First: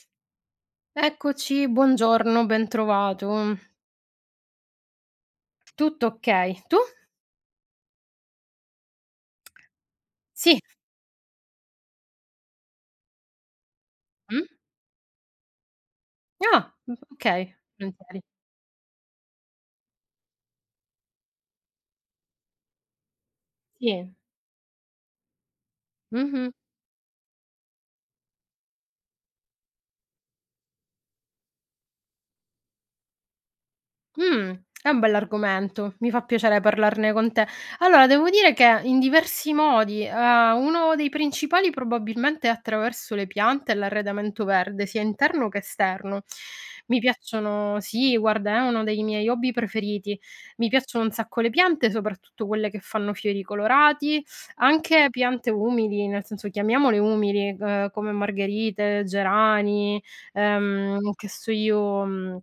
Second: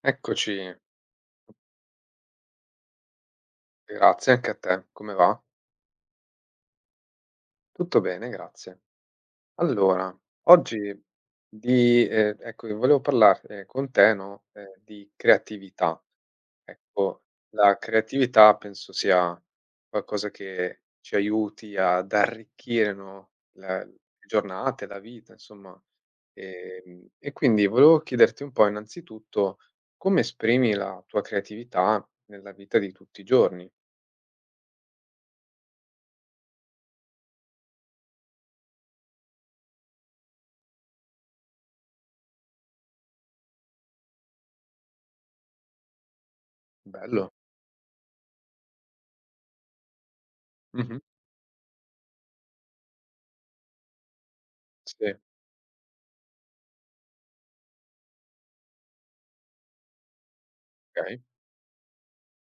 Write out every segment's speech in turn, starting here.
Eccoci, Eccoci, buongiorno, bentrovato. grazie anche a te. Come va? Tutto okay. Tu? Tutto bene, grazie. Allora, Sì. oggi di ecco, io volevo parlar con te, Mh. no, di creatività. Ah, Ecco, okay. la Volentieri. creatività penso sia qualcosa che ci aiuti ad arricchire, no, la le Sì. giornate, la vita, insomma. Mh-mh. E quindi volevo chiederti un po' innanzitutto come esprimi la tua creatività nella vita di tutti i giorni. Mh, è un bell'argomento, mi fa piacere parlarne con te. Allora, devo dire che in diversi modi, uno dei principali probabilmente è attraverso le piante e l'arredamento verde, sia interno che esterno. Mi Bello. piacciono sì, guarda, è uno dei miei hobby preferiti. Mi Mh-mh. piacciono un sacco le piante, soprattutto quelle che fanno fiori colorati, Sì, anche piante umili, nel senso chiamiamole umili, come margherite, gerani, okay. che so io, mhmm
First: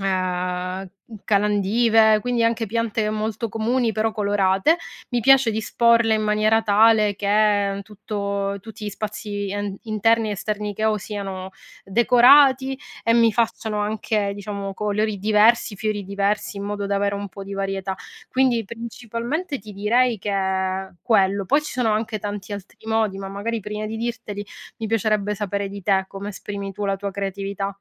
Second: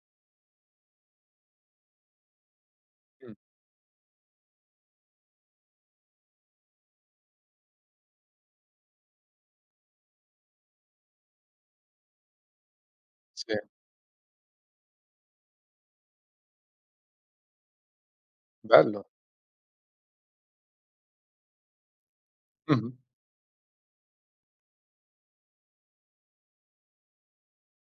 Ehm, calandive, quindi anche piante Mh, molto comuni però colorate. Mi piace disporle in maniera tale che tutto tutti gli spazi en interni e esterni che ho siano decorati e mi sì, facciano anche, diciamo, colori diversi, fiori diversi, in modo da avere un po' di varietà. Quindi bello. principalmente ti direi che è quello. Poi ci sono anche tanti altri Mh-mh. modi, ma magari prima di dirteli mi piacerebbe sapere di te, come esprimi tu la tua creatività.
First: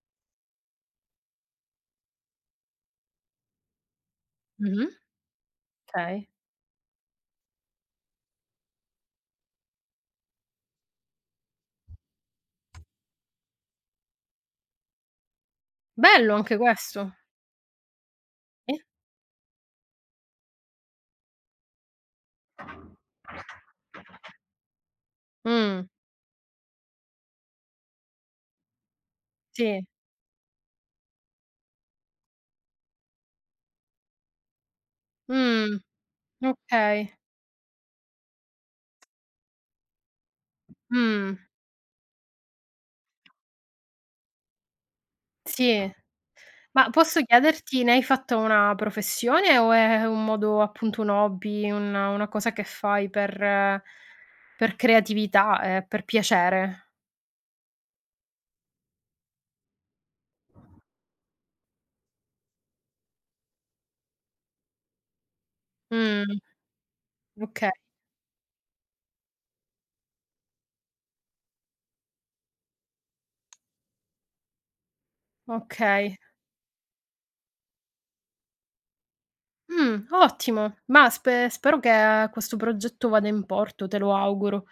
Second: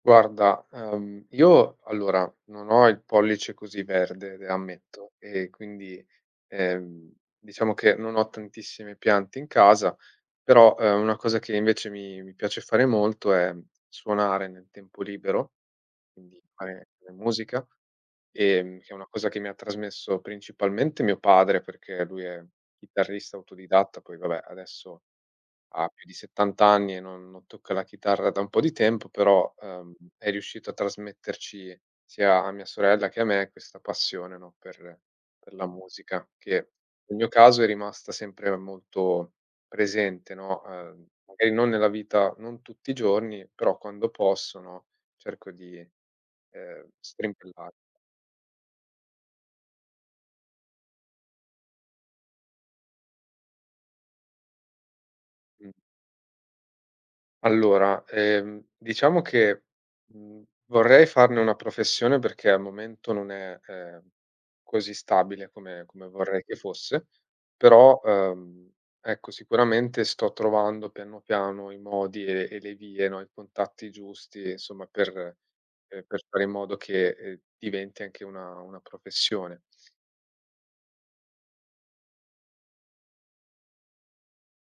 Guarda, io allora non ho il pollice così verde, le Mh-mh. ammetto, e quindi, Okay. ehm, diciamo che non ho tantissime piante in casa, però, una cosa che invece mi piace fare molto è suonare nel tempo libero, Bello quindi anche fare della questo. musica, Sì. che è una cosa che mi ha trasmesso principalmente mio padre, perché lui è chitarrista autodidatta, poi vabbè adesso Mh, ha più di 70 anni e non tocca la chitarra da un po' di tempo, però, sì. È riuscito a trasmetterci sia a mia sorella che a me questa passione, no, per la Mh, musica, che okay. nel mio caso è rimasta sempre molto presente, no, Mh, magari non nella vita non tutti i giorni, però quando posso, no, cerco di, sì. Ma posso strimpellare. chiederti, ne hai fatto una professione o è un modo appunto un hobby, un una cosa che fai per creatività Mh. e per piacere? Allora, diciamo che, vorrei farne una professione perché al momento non è, così stabile come Mh, vorrei che fosse, okay, però, ecco, sicuramente sto trovando piano piano i modi e le vie, no, i contatti giusti, insomma, okay. per fare in modo che, diventi anche una professione. Ottimo. Ma spero che questo progetto vada in porto, te lo auguro.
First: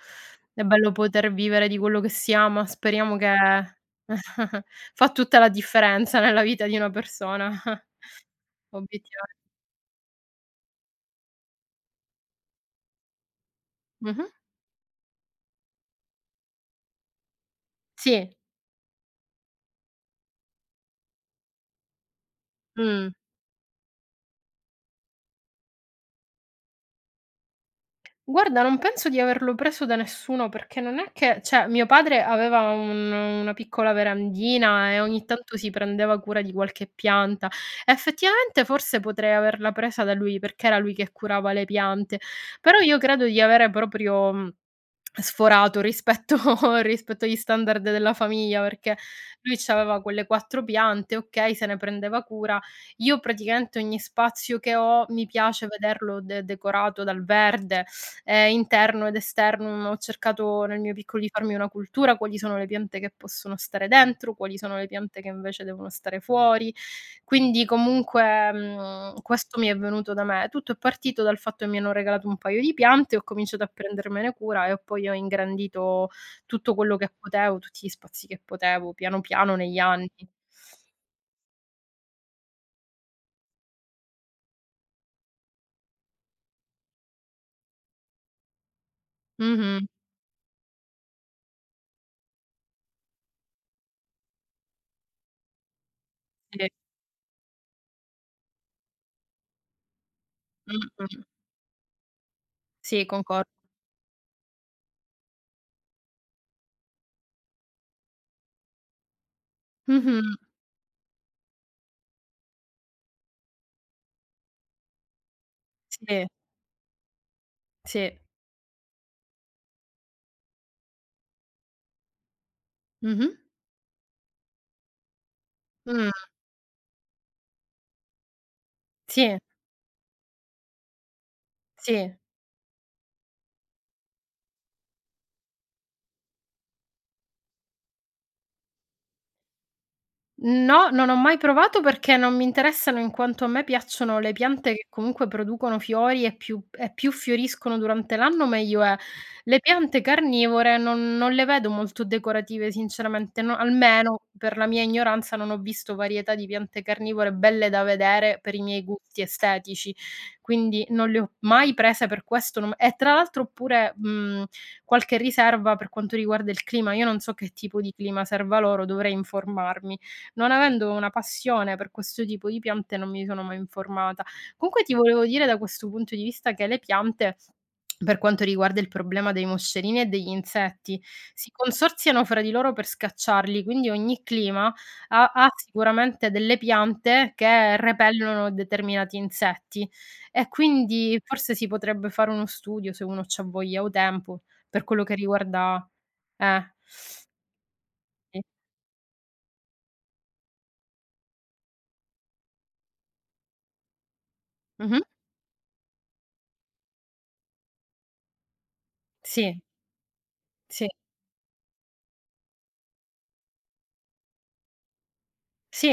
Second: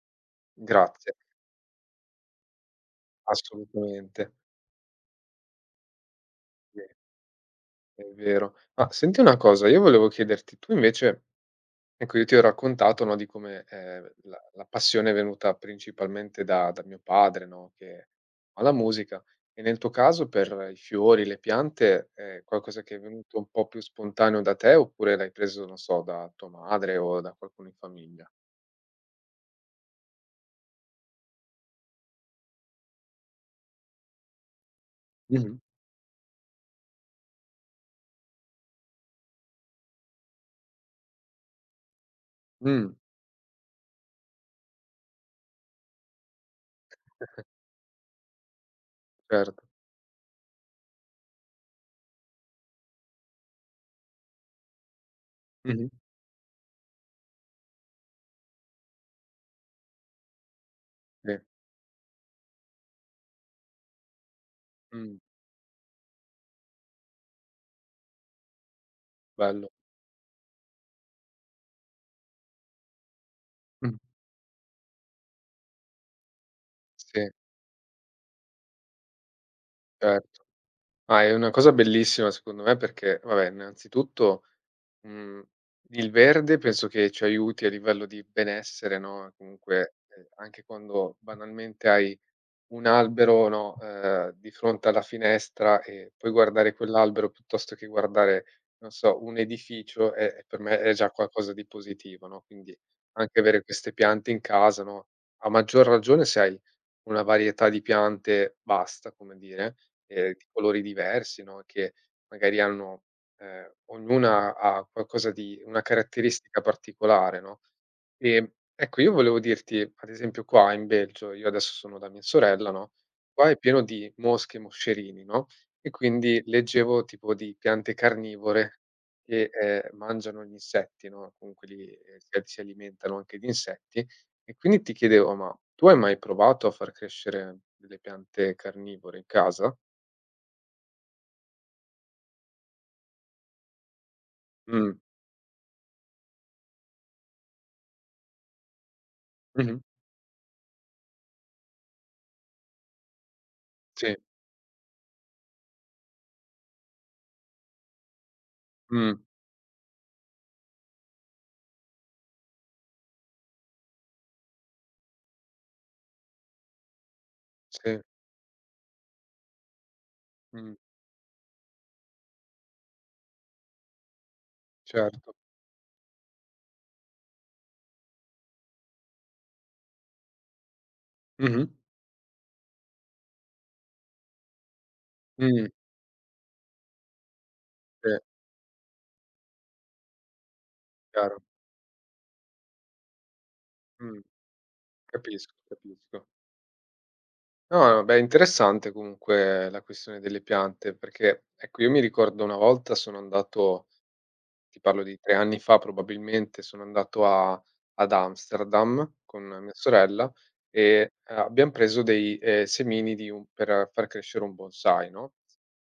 È bello Grazie, poter vivere di quello che si ama, speriamo che assolutamente. fa tutta la differenza nella vita di Sì, una persona, è vero. Ma senti obiettiva una cosa, io volevo chiederti: tu invece ecco, io ti ho raccontato, no, di come, mh-mh. la passione è venuta principalmente da mio padre, no, che Sì, alla musica e nel tuo caso per i fiori, le piante, è qualcosa che è mh. venuto un po' più spontaneo da te oppure l'hai preso, non so, da tua madre o da qualcuno in famiglia? Guarda, non penso di averlo preso da nessuno, perché non è che cioè mio padre aveva un una piccola verandina e ogni tanto Mh-mh. si prendeva cura di qualche pianta. Effettivamente forse potrei averla presa da lui, perché era lui che curava le piante, però Mh, io credo di avere proprio, sforato rispetto rispetto agli standard della famiglia, perché lui certo. c'aveva quelle 4 piante, okay, se ne prendeva cura. Io praticamente ogni spazio che ho mi piace Mh-mh. vederlo de decorato dal verde, interno ed esterno, ho cercato nel mio piccolo di Sì. farmi una cultura, quali sono le piante che possono stare dentro, quali sono le Mh, piante che invece devono stare fuori. Quindi comunque, questo bello. mi è venuto da me. Tutto è partito dal fatto che mi hanno regalato un paio di piante, ho cominciato a Mh. prendermene cura e poi ho ingrandito tutto quello che Sì, potevo, tutti gli spazi che potevo, piano piano negli anni. certo. Ah, è una cosa bellissima secondo me perché, vabbè, innanzitutto Mhmm, il verde penso che ci aiuti a livello di benessere, no, Mh-mh. comunque, anche quando banalmente hai un albero, no, di fronte alla finestra e poi Sì. guardare quell'albero piuttosto che guardare, non so, un edificio è per me è già Mh-mh. qualcosa di positivo, no, quindi Sì, anche concordo. avere queste piante in casa, no, a maggior ragione se hai una varietà di piante vasta, come dire, Mh-mh. Di colori diversi, no, che magari hanno ognuna ha qualcosa di una Sì, caratteristica particolare, no? sì. Ehm, ecco, io volevo dirti, ad esempio qua in Belgio, io adesso sono da mia sorella, no, Mh-mh. qua è pieno di mosche e moscerini, no, e Mh. quindi leggevo tipo di piante carnivore Sì. che, mangiano gli insetti, no, comunque li Sì. Si alimentano anche di insetti, e quindi ti chiedevo: ma tu hai mai provato a far crescere delle piante carnivore in casa? No, non ho mai provato perché non mi interessano in quanto a me piacciono le piante che Mh. comunque producono fiori e più fioriscono durante l'anno meglio è. Le Mh-mh. piante carnivore non le vedo molto decorative sinceramente, no Sì. almeno per la mia ignoranza non ho visto varietà di piante carnivore belle da vedere per i miei Mh. gusti estetici, quindi non le ho mai prese per questo, non e tra l'altro ho pure, qualche riserva per quanto riguarda il clima. Io non so che tipo di Sì. clima serva loro, dovrei informarmi. Non Mh. avendo una passione per questo tipo di piante non mi sono mai informata. Comunque ti volevo Certo. dire da questo punto di vista che le piante, per quanto riguarda il problema dei moscerini e degli insetti, si Mh-mh. consorziano fra di loro per scacciarli, quindi ogni clima ha Mh. sicuramente delle piante che Sì, repellono determinati insetti e quindi chiaro. forse si potrebbe fare uno studio se uno c'ha voglia o Mh. tempo per quello che Capisco, riguarda capisco. eh, No, no, beh, sì. interessante comunque la questione delle piante, perché ecco, io mi ricordo una volta sono andato, ti Mh-mh. parlo di 3 anni fa probabilmente, sono andato a ad Amsterdam con Sì, mia sorella sì, e abbiam preso dei, semini di un per far crescere un bonsai, no,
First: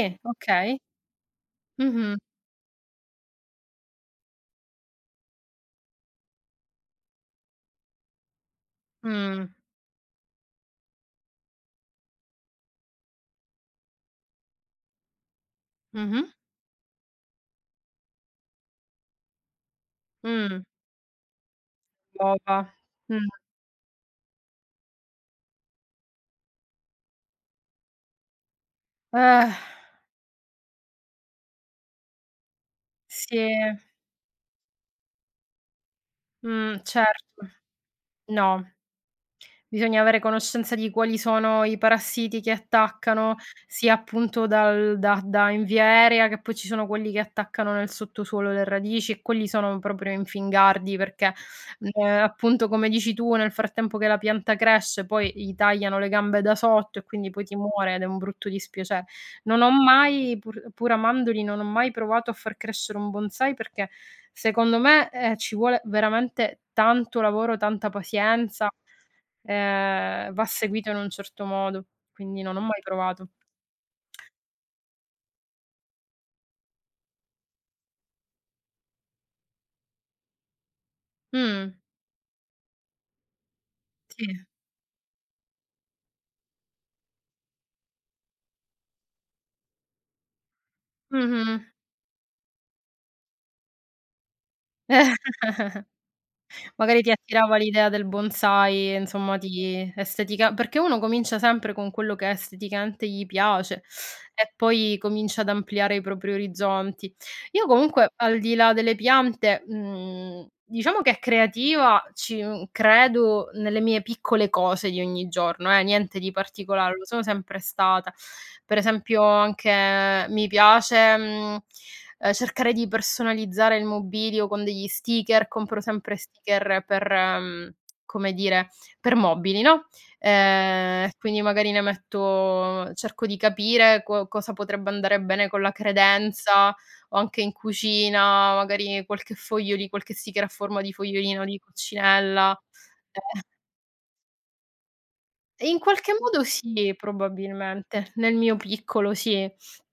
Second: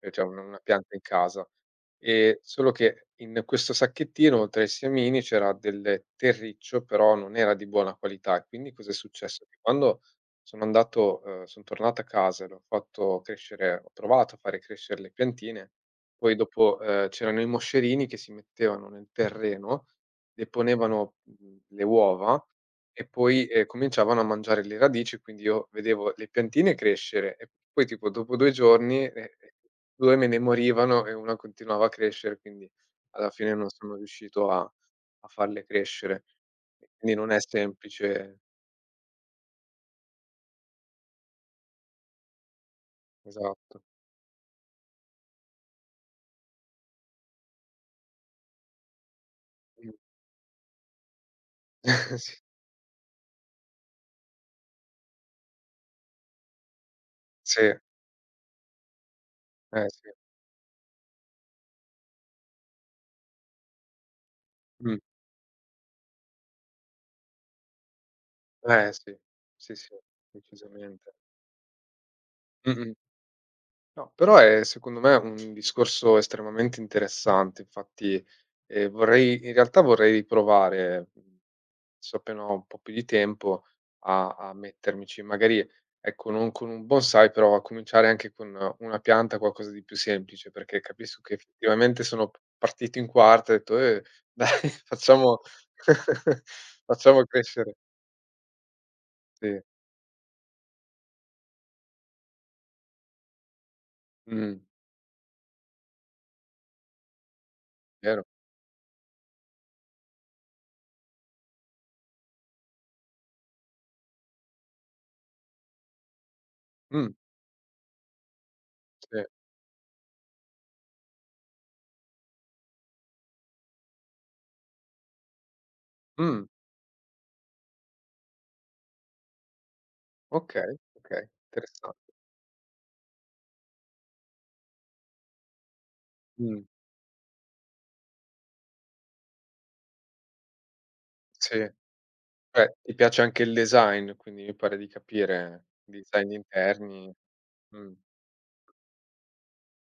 cioè un una okay. pianta in casa. Mh-mh. Solo che in questo sacchettino tra i semini c'era del terriccio, però non era di buona qualità e quindi cos'è successo, Mh. che quando sono andato, son tornato a casa e l'ho fatto crescere, ho provato a fare crescere le piantine, Mh-mh. poi dopo, c'erano i moscerini che si mettevano nel terreno, Mh. deponevano, le uova Uova. e Mh. poi, cominciavano a mangiare le radici, quindi io vedevo le piantine crescere e poi tipo dopo 2 giorni, Eh, 2 me ne morivano e una continuava a crescere, quindi alla sì. fine non sono riuscito a a farle crescere. E quindi non è Certo. semplice, No. Bisogna avere conoscenza di quali sono i parassiti che attaccano, esatto. sia appunto dal da da in via aerea, che poi ci sono quelli che attaccano nel sottosuolo le radici e quelli sono Mh. proprio infingardi perché, appunto come dici tu, nel frattempo che la pianta cresce poi gli tagliano le gambe da sotto e quindi poi ti Sì, sì, muore ed è un brutto dispiacere. Non ho eh sì. mai, pur amandoli, non ho mai provato a far crescere un bonsai perché secondo Mh. me, ci vuole veramente tanto lavoro, tanta pazienza, Eh sì. Sì, sì, va seguito in un decisamente. certo modo, quindi non ho mai Mh-mh. provato. No, però è secondo me un discorso estremamente interessante, infatti, vorrei, in realtà vorrei riprovare, Mh, adesso appena ho un po' più di tempo, a sì. a mettermici, magari, ecco, non con un bonsai, però a cominciare anche con una pianta, qualcosa di più semplice, perché capisco che Mh-mh. effettivamente sono p partito in quarta, e ho detto: dai facciamo Magari ti facciamo attirava crescere", l'idea del bonsai, insomma sì, ti estetica, perché uno comincia sempre con quello che esteticamente gli piace e mh, poi comincia ad ampliare i propri orizzonti. Io comunque vero, al di là delle piante, diciamo che creativa ci credo nelle mie piccole cose di ogni giorno, niente di particolare, lo mh, sono sempre stata. Per esempio sì, anche mi piace, cercare di personalizzare il mobilio con degli sticker, compro sempre mh, sticker per, come dire, per mobili, no, okay, e okay, quindi magari ne interessante, metto, cerco di capire co cosa potrebbe andare bene con la mh. credenza o anche in cucina, magari qualche sticker a forma di fogliolino, Sì, di coccinella. beh, ti piace anche il design, quindi mi pare di capire, In qualche design modo sì, interni. Mh, probabilmente, nel mio piccolo sì.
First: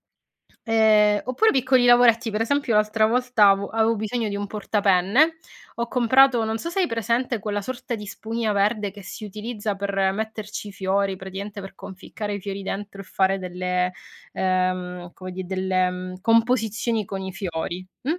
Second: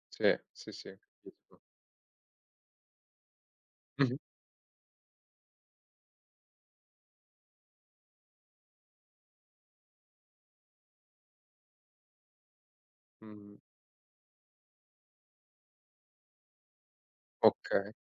sì, sì, sì, Oppure capisco. piccoli lavoretti, per esempio l'altra volta avo avevo Mh-mh, bisogno di un portapenne, ho comprato non so se hai presente quella sorta di spugna verde che si utilizza per metterci i fiori, praticamente per conficcare i fiori dentro e fare mh, delle come di delle, composizioni con i fiori, okay, mh?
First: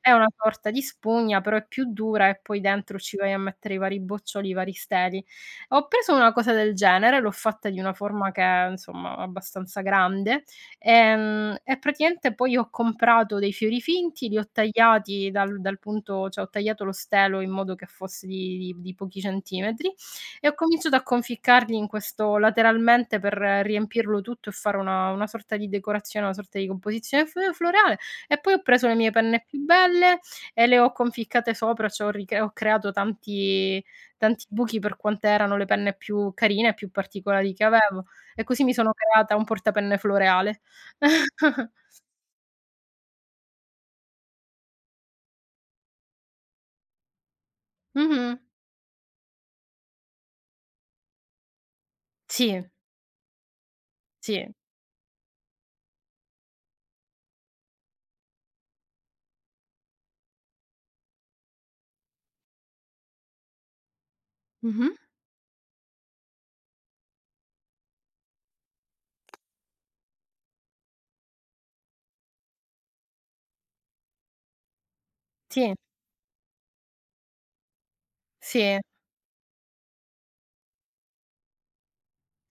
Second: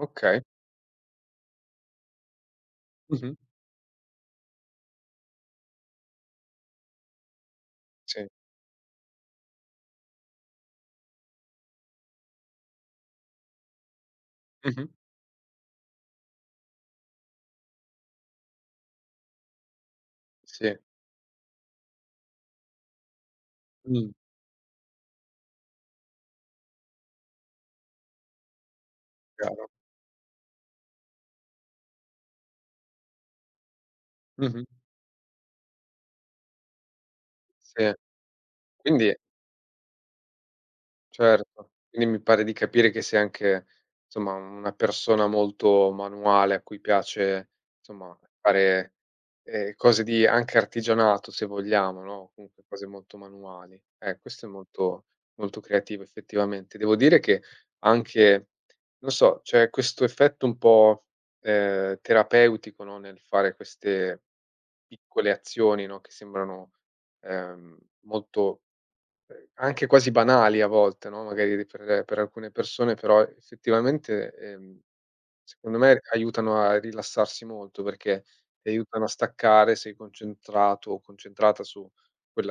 È una sorta di spugna, però è più dura e poi dentro ci vai Mh-mh, a mettere i vari boccioli, i vari steli. Ho preso una cosa del genere, l'ho fatta di una sì, forma che è, insomma, abbastanza grande. E praticamente poi ho comprato dei fiori finti, li ho mh-mh, tagliati dal punto, cioè ho tagliato lo stelo in modo che fosse di pochi centimetri e ho sì, cominciato a conficcarli in questo lateralmente per mh, riempirlo tutto e fare una sorta di decorazione, una sorta di composizione fl floreale, e poi ho preso le mie penne più chiaro. belle e le ho conficcate sopra, cioè ho creato tanti tanti Mh-mh, buchi per quante erano le penne più carine e più particolari che sì. avevo, e così mi sono Quindi, creata un portapenne floreale. certo, quindi mi pare di capire che sei anche, insomma, una persona molto manuale a cui piace, insomma, Mh-mh. fare, cose di anche artigianato se vogliamo, no, Sì, comunque cose molto manuali. Questo è sì. molto molto creativo effettivamente. Devo dire che anche non so, c'è questo effetto un po', terapeutico, no, nel fare queste Mh-mh. piccole azioni, no, che sembrano, ehm, molto. Anche quasi banali a volte, no, magari per alcune persone, però effettivamente, Sì, secondo me aiutano a rilassarsi molto, perché ti sì, aiutano a staccare, sei concentrato o concentrata su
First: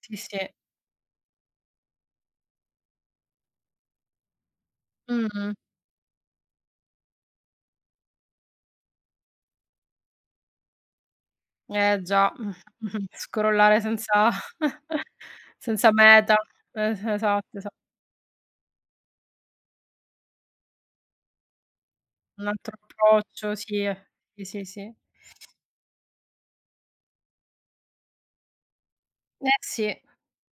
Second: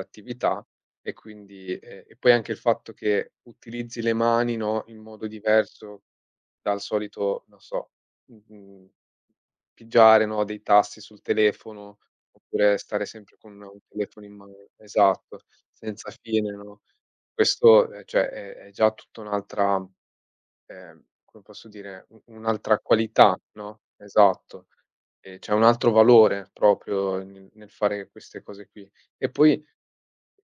sì, sì. e quindi e poi anche il fatto che utilizzi le mani, no, in modo Mh-mh. diverso dal solito, non so, mhmm, pigiare, no, dei tasti sul telefono, Eh già. Oppure stare Mh-mh. sempre con un Scrollare telefono senza in mano. Esatto, senza senza meta. fine, no, Es Esatto, esa questo, cioè è già tutta un'altra come posso dire, u un altro un'altra qualità, approccio, no, sì. Sì, sì, esatto. sì. E c'è un altro valore proprio nel fare queste cose qui. E Eh poi sì.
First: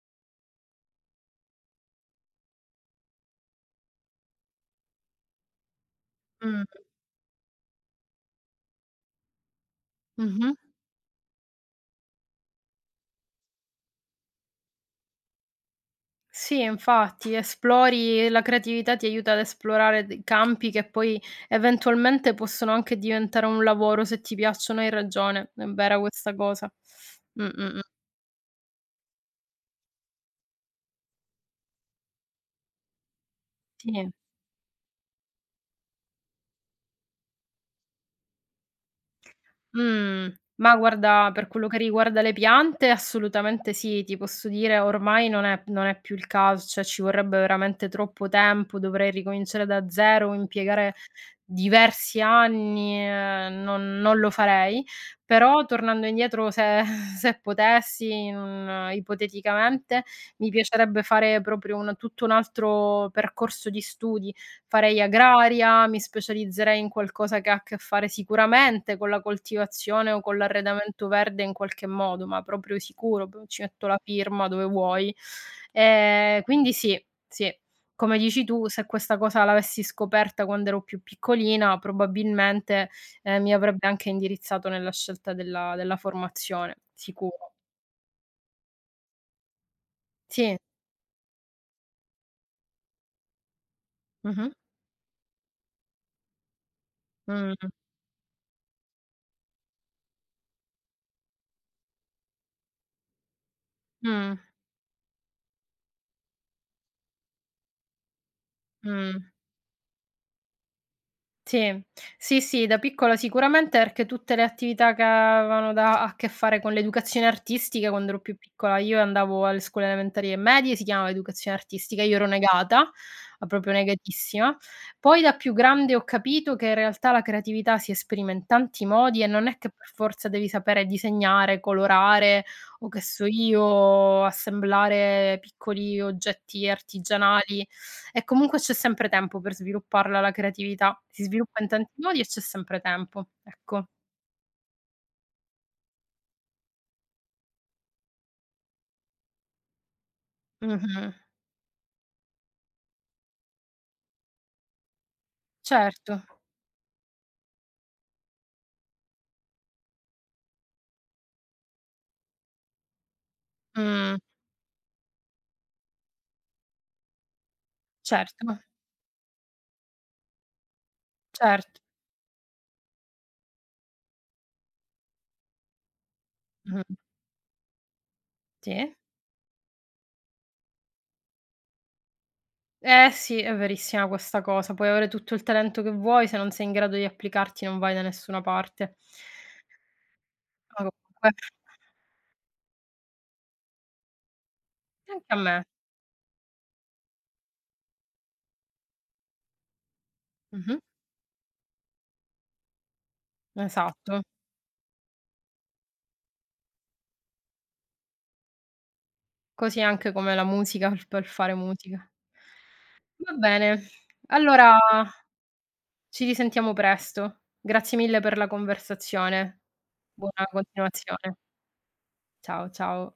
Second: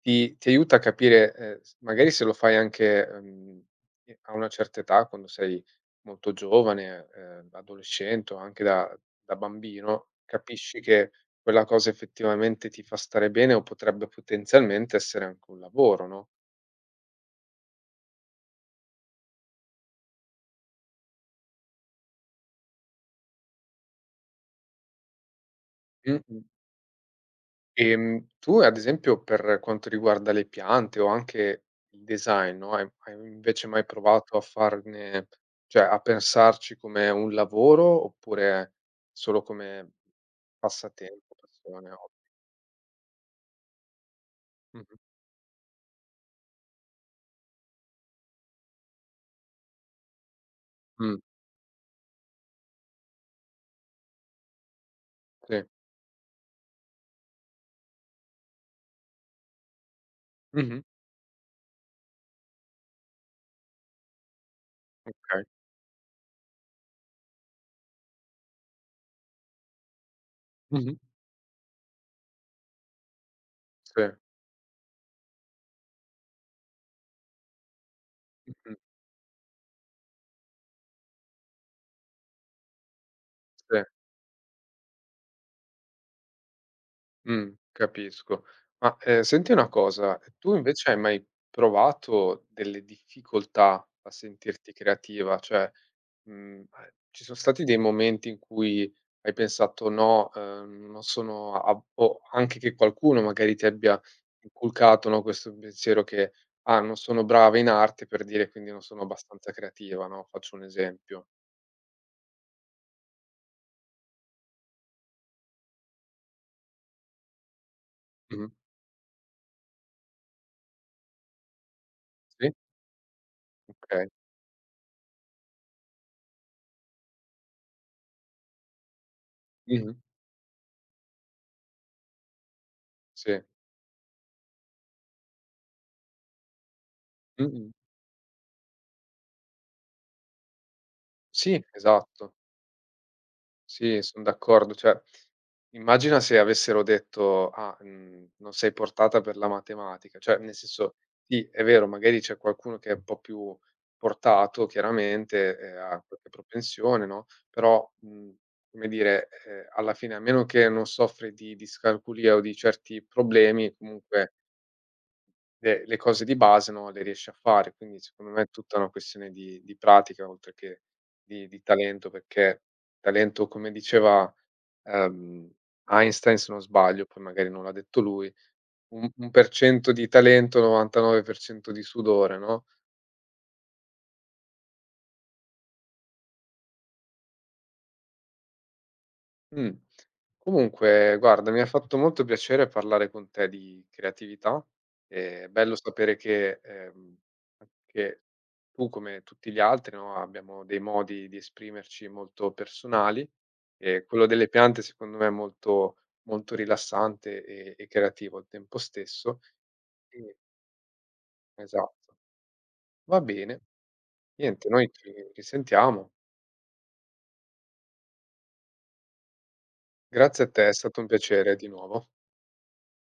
ti aiuta a capire, s magari se lo fai anche, i a una certa età, quando sei molto Mh. giovane, adolescente o anche da bambino, Mh-mh. capisci che quella cosa effettivamente ti fa stare bene o potrebbe potenzialmente essere anche un lavoro, no? Sì, infatti, esplori la creatività ti aiuta ad esplorare d campi che poi eventualmente possono anche diventare un lavoro se ti piacciono, hai ragione, è vera questa Mh-mh. cosa. Mh, mh, mh. Tu ad esempio per quanto riguarda le piante o anche il design, no, hai invece mai Sì. provato a farne, cioè a pensarci come un lavoro oppure solo come Mh. Ma guarda, passatempo, per quello che passione, hobby? riguarda le piante assolutamente sì, ti posso dire Mh-mh. ormai non è non è più il caso, cioè ci vorrebbe veramente troppo tempo, dovrei ricominciare da zero, impiegare Mh, diversi anni, non lo farei. sì. Però tornando indietro se se potessi in un, ipoteticamente, mi Mh-mh. piacerebbe fare proprio un tutto un altro percorso di studi. Farei Okay. agraria, mi specializzerei in qualcosa che ha a che fare sicuramente con la coltivazione o con Mh-mh. l'arredamento verde in qualche modo, ma proprio sicuro, p ci metto la Sì. firma dove vuoi. Quindi sì, sì. Come dici tu, Mh-mh. se questa cosa l'avessi scoperta quando ero più piccolina, probabilmente, mi Sì. avrebbe anche indirizzato nella scelta della formazione, sicuro. Capisco. Ma, senti una cosa, tu Sì. invece hai mai provato delle difficoltà a Mh-mh. sentirti creativa? Cioè, a ci sono Mh. stati dei momenti in cui hai pensato: "No, non sono a o anche che qualcuno magari ti abbia Mh. inculcato, no, questo pensiero che: "Ah, non sono brava in arte per dire, quindi non sono Mh. abbastanza creativa"", no, faccio un esempio. Sì, sì, sì, da piccola sicuramente perché tutte le attività che avevano da a che fare con l'educazione artistica, quando ero più Mh-mh. piccola io andavo alle scuole elementari e medie, si chiamava educazione artistica, io ero Sì? negata, ma proprio Okay. negatissima. Poi da più grande ho capito che in realtà la creatività si esprime in tanti modi e non è che per Mh-mh. forza devi sapere disegnare, colorare o che so Sì. io, assemblare piccoli oggetti artigianali, Mh-mh. e comunque c'è sempre tempo per svilupparla la creatività. Si Sì, sviluppa in tanti modi e esatto. c'è sempre tempo, ecco. Sì, son d'accordo. Cioè, immagina se avessero detto: "Ah, non sei portata per la matematica". Cioè, nel senso, Mh-mh. sì, è vero, magari c'è qualcuno che è un po' più portato chiaramente, ha Certo. qualche propensione, no, però, come dire, alla fine, a meno che non soffri di discalculia o di certi problemi, Mh. comunque le cose di base, no, le riesce a fare, quindi secondo me Certo, è tutta una questione di pratica oltre che di certo. talento, perché talento, come diceva, ehm, Einstein se non Mh. sbaglio, poi magari non l'ha detto lui, Sì. un per cento di talento, 99% di sudore, no? Eh sì, è verissima questa cosa. Puoi avere tutto il talento che vuoi, se non sei in grado di applicarti non vai da nessuna parte. Mh. Ma Comunque comunque guarda, mi ha fatto molto piacere parlare con te di creatività. anche a È me. bello sapere che, anche tu come tutti gli altri, no, abbiamo dei Mh-mh. modi di esprimerci molto personali e Esatto. quello delle piante secondo me è molto molto rilassante e creativo al tempo stesso. Così anche come E la musica, il per fare musica. esatto. Va Va bene. bene. Niente, Allora, noi ci risentiamo. ci risentiamo presto. Grazie mille per la conversazione. Grazie Buona a te, è stato un continuazione. piacere di nuovo. Ciao, ciao.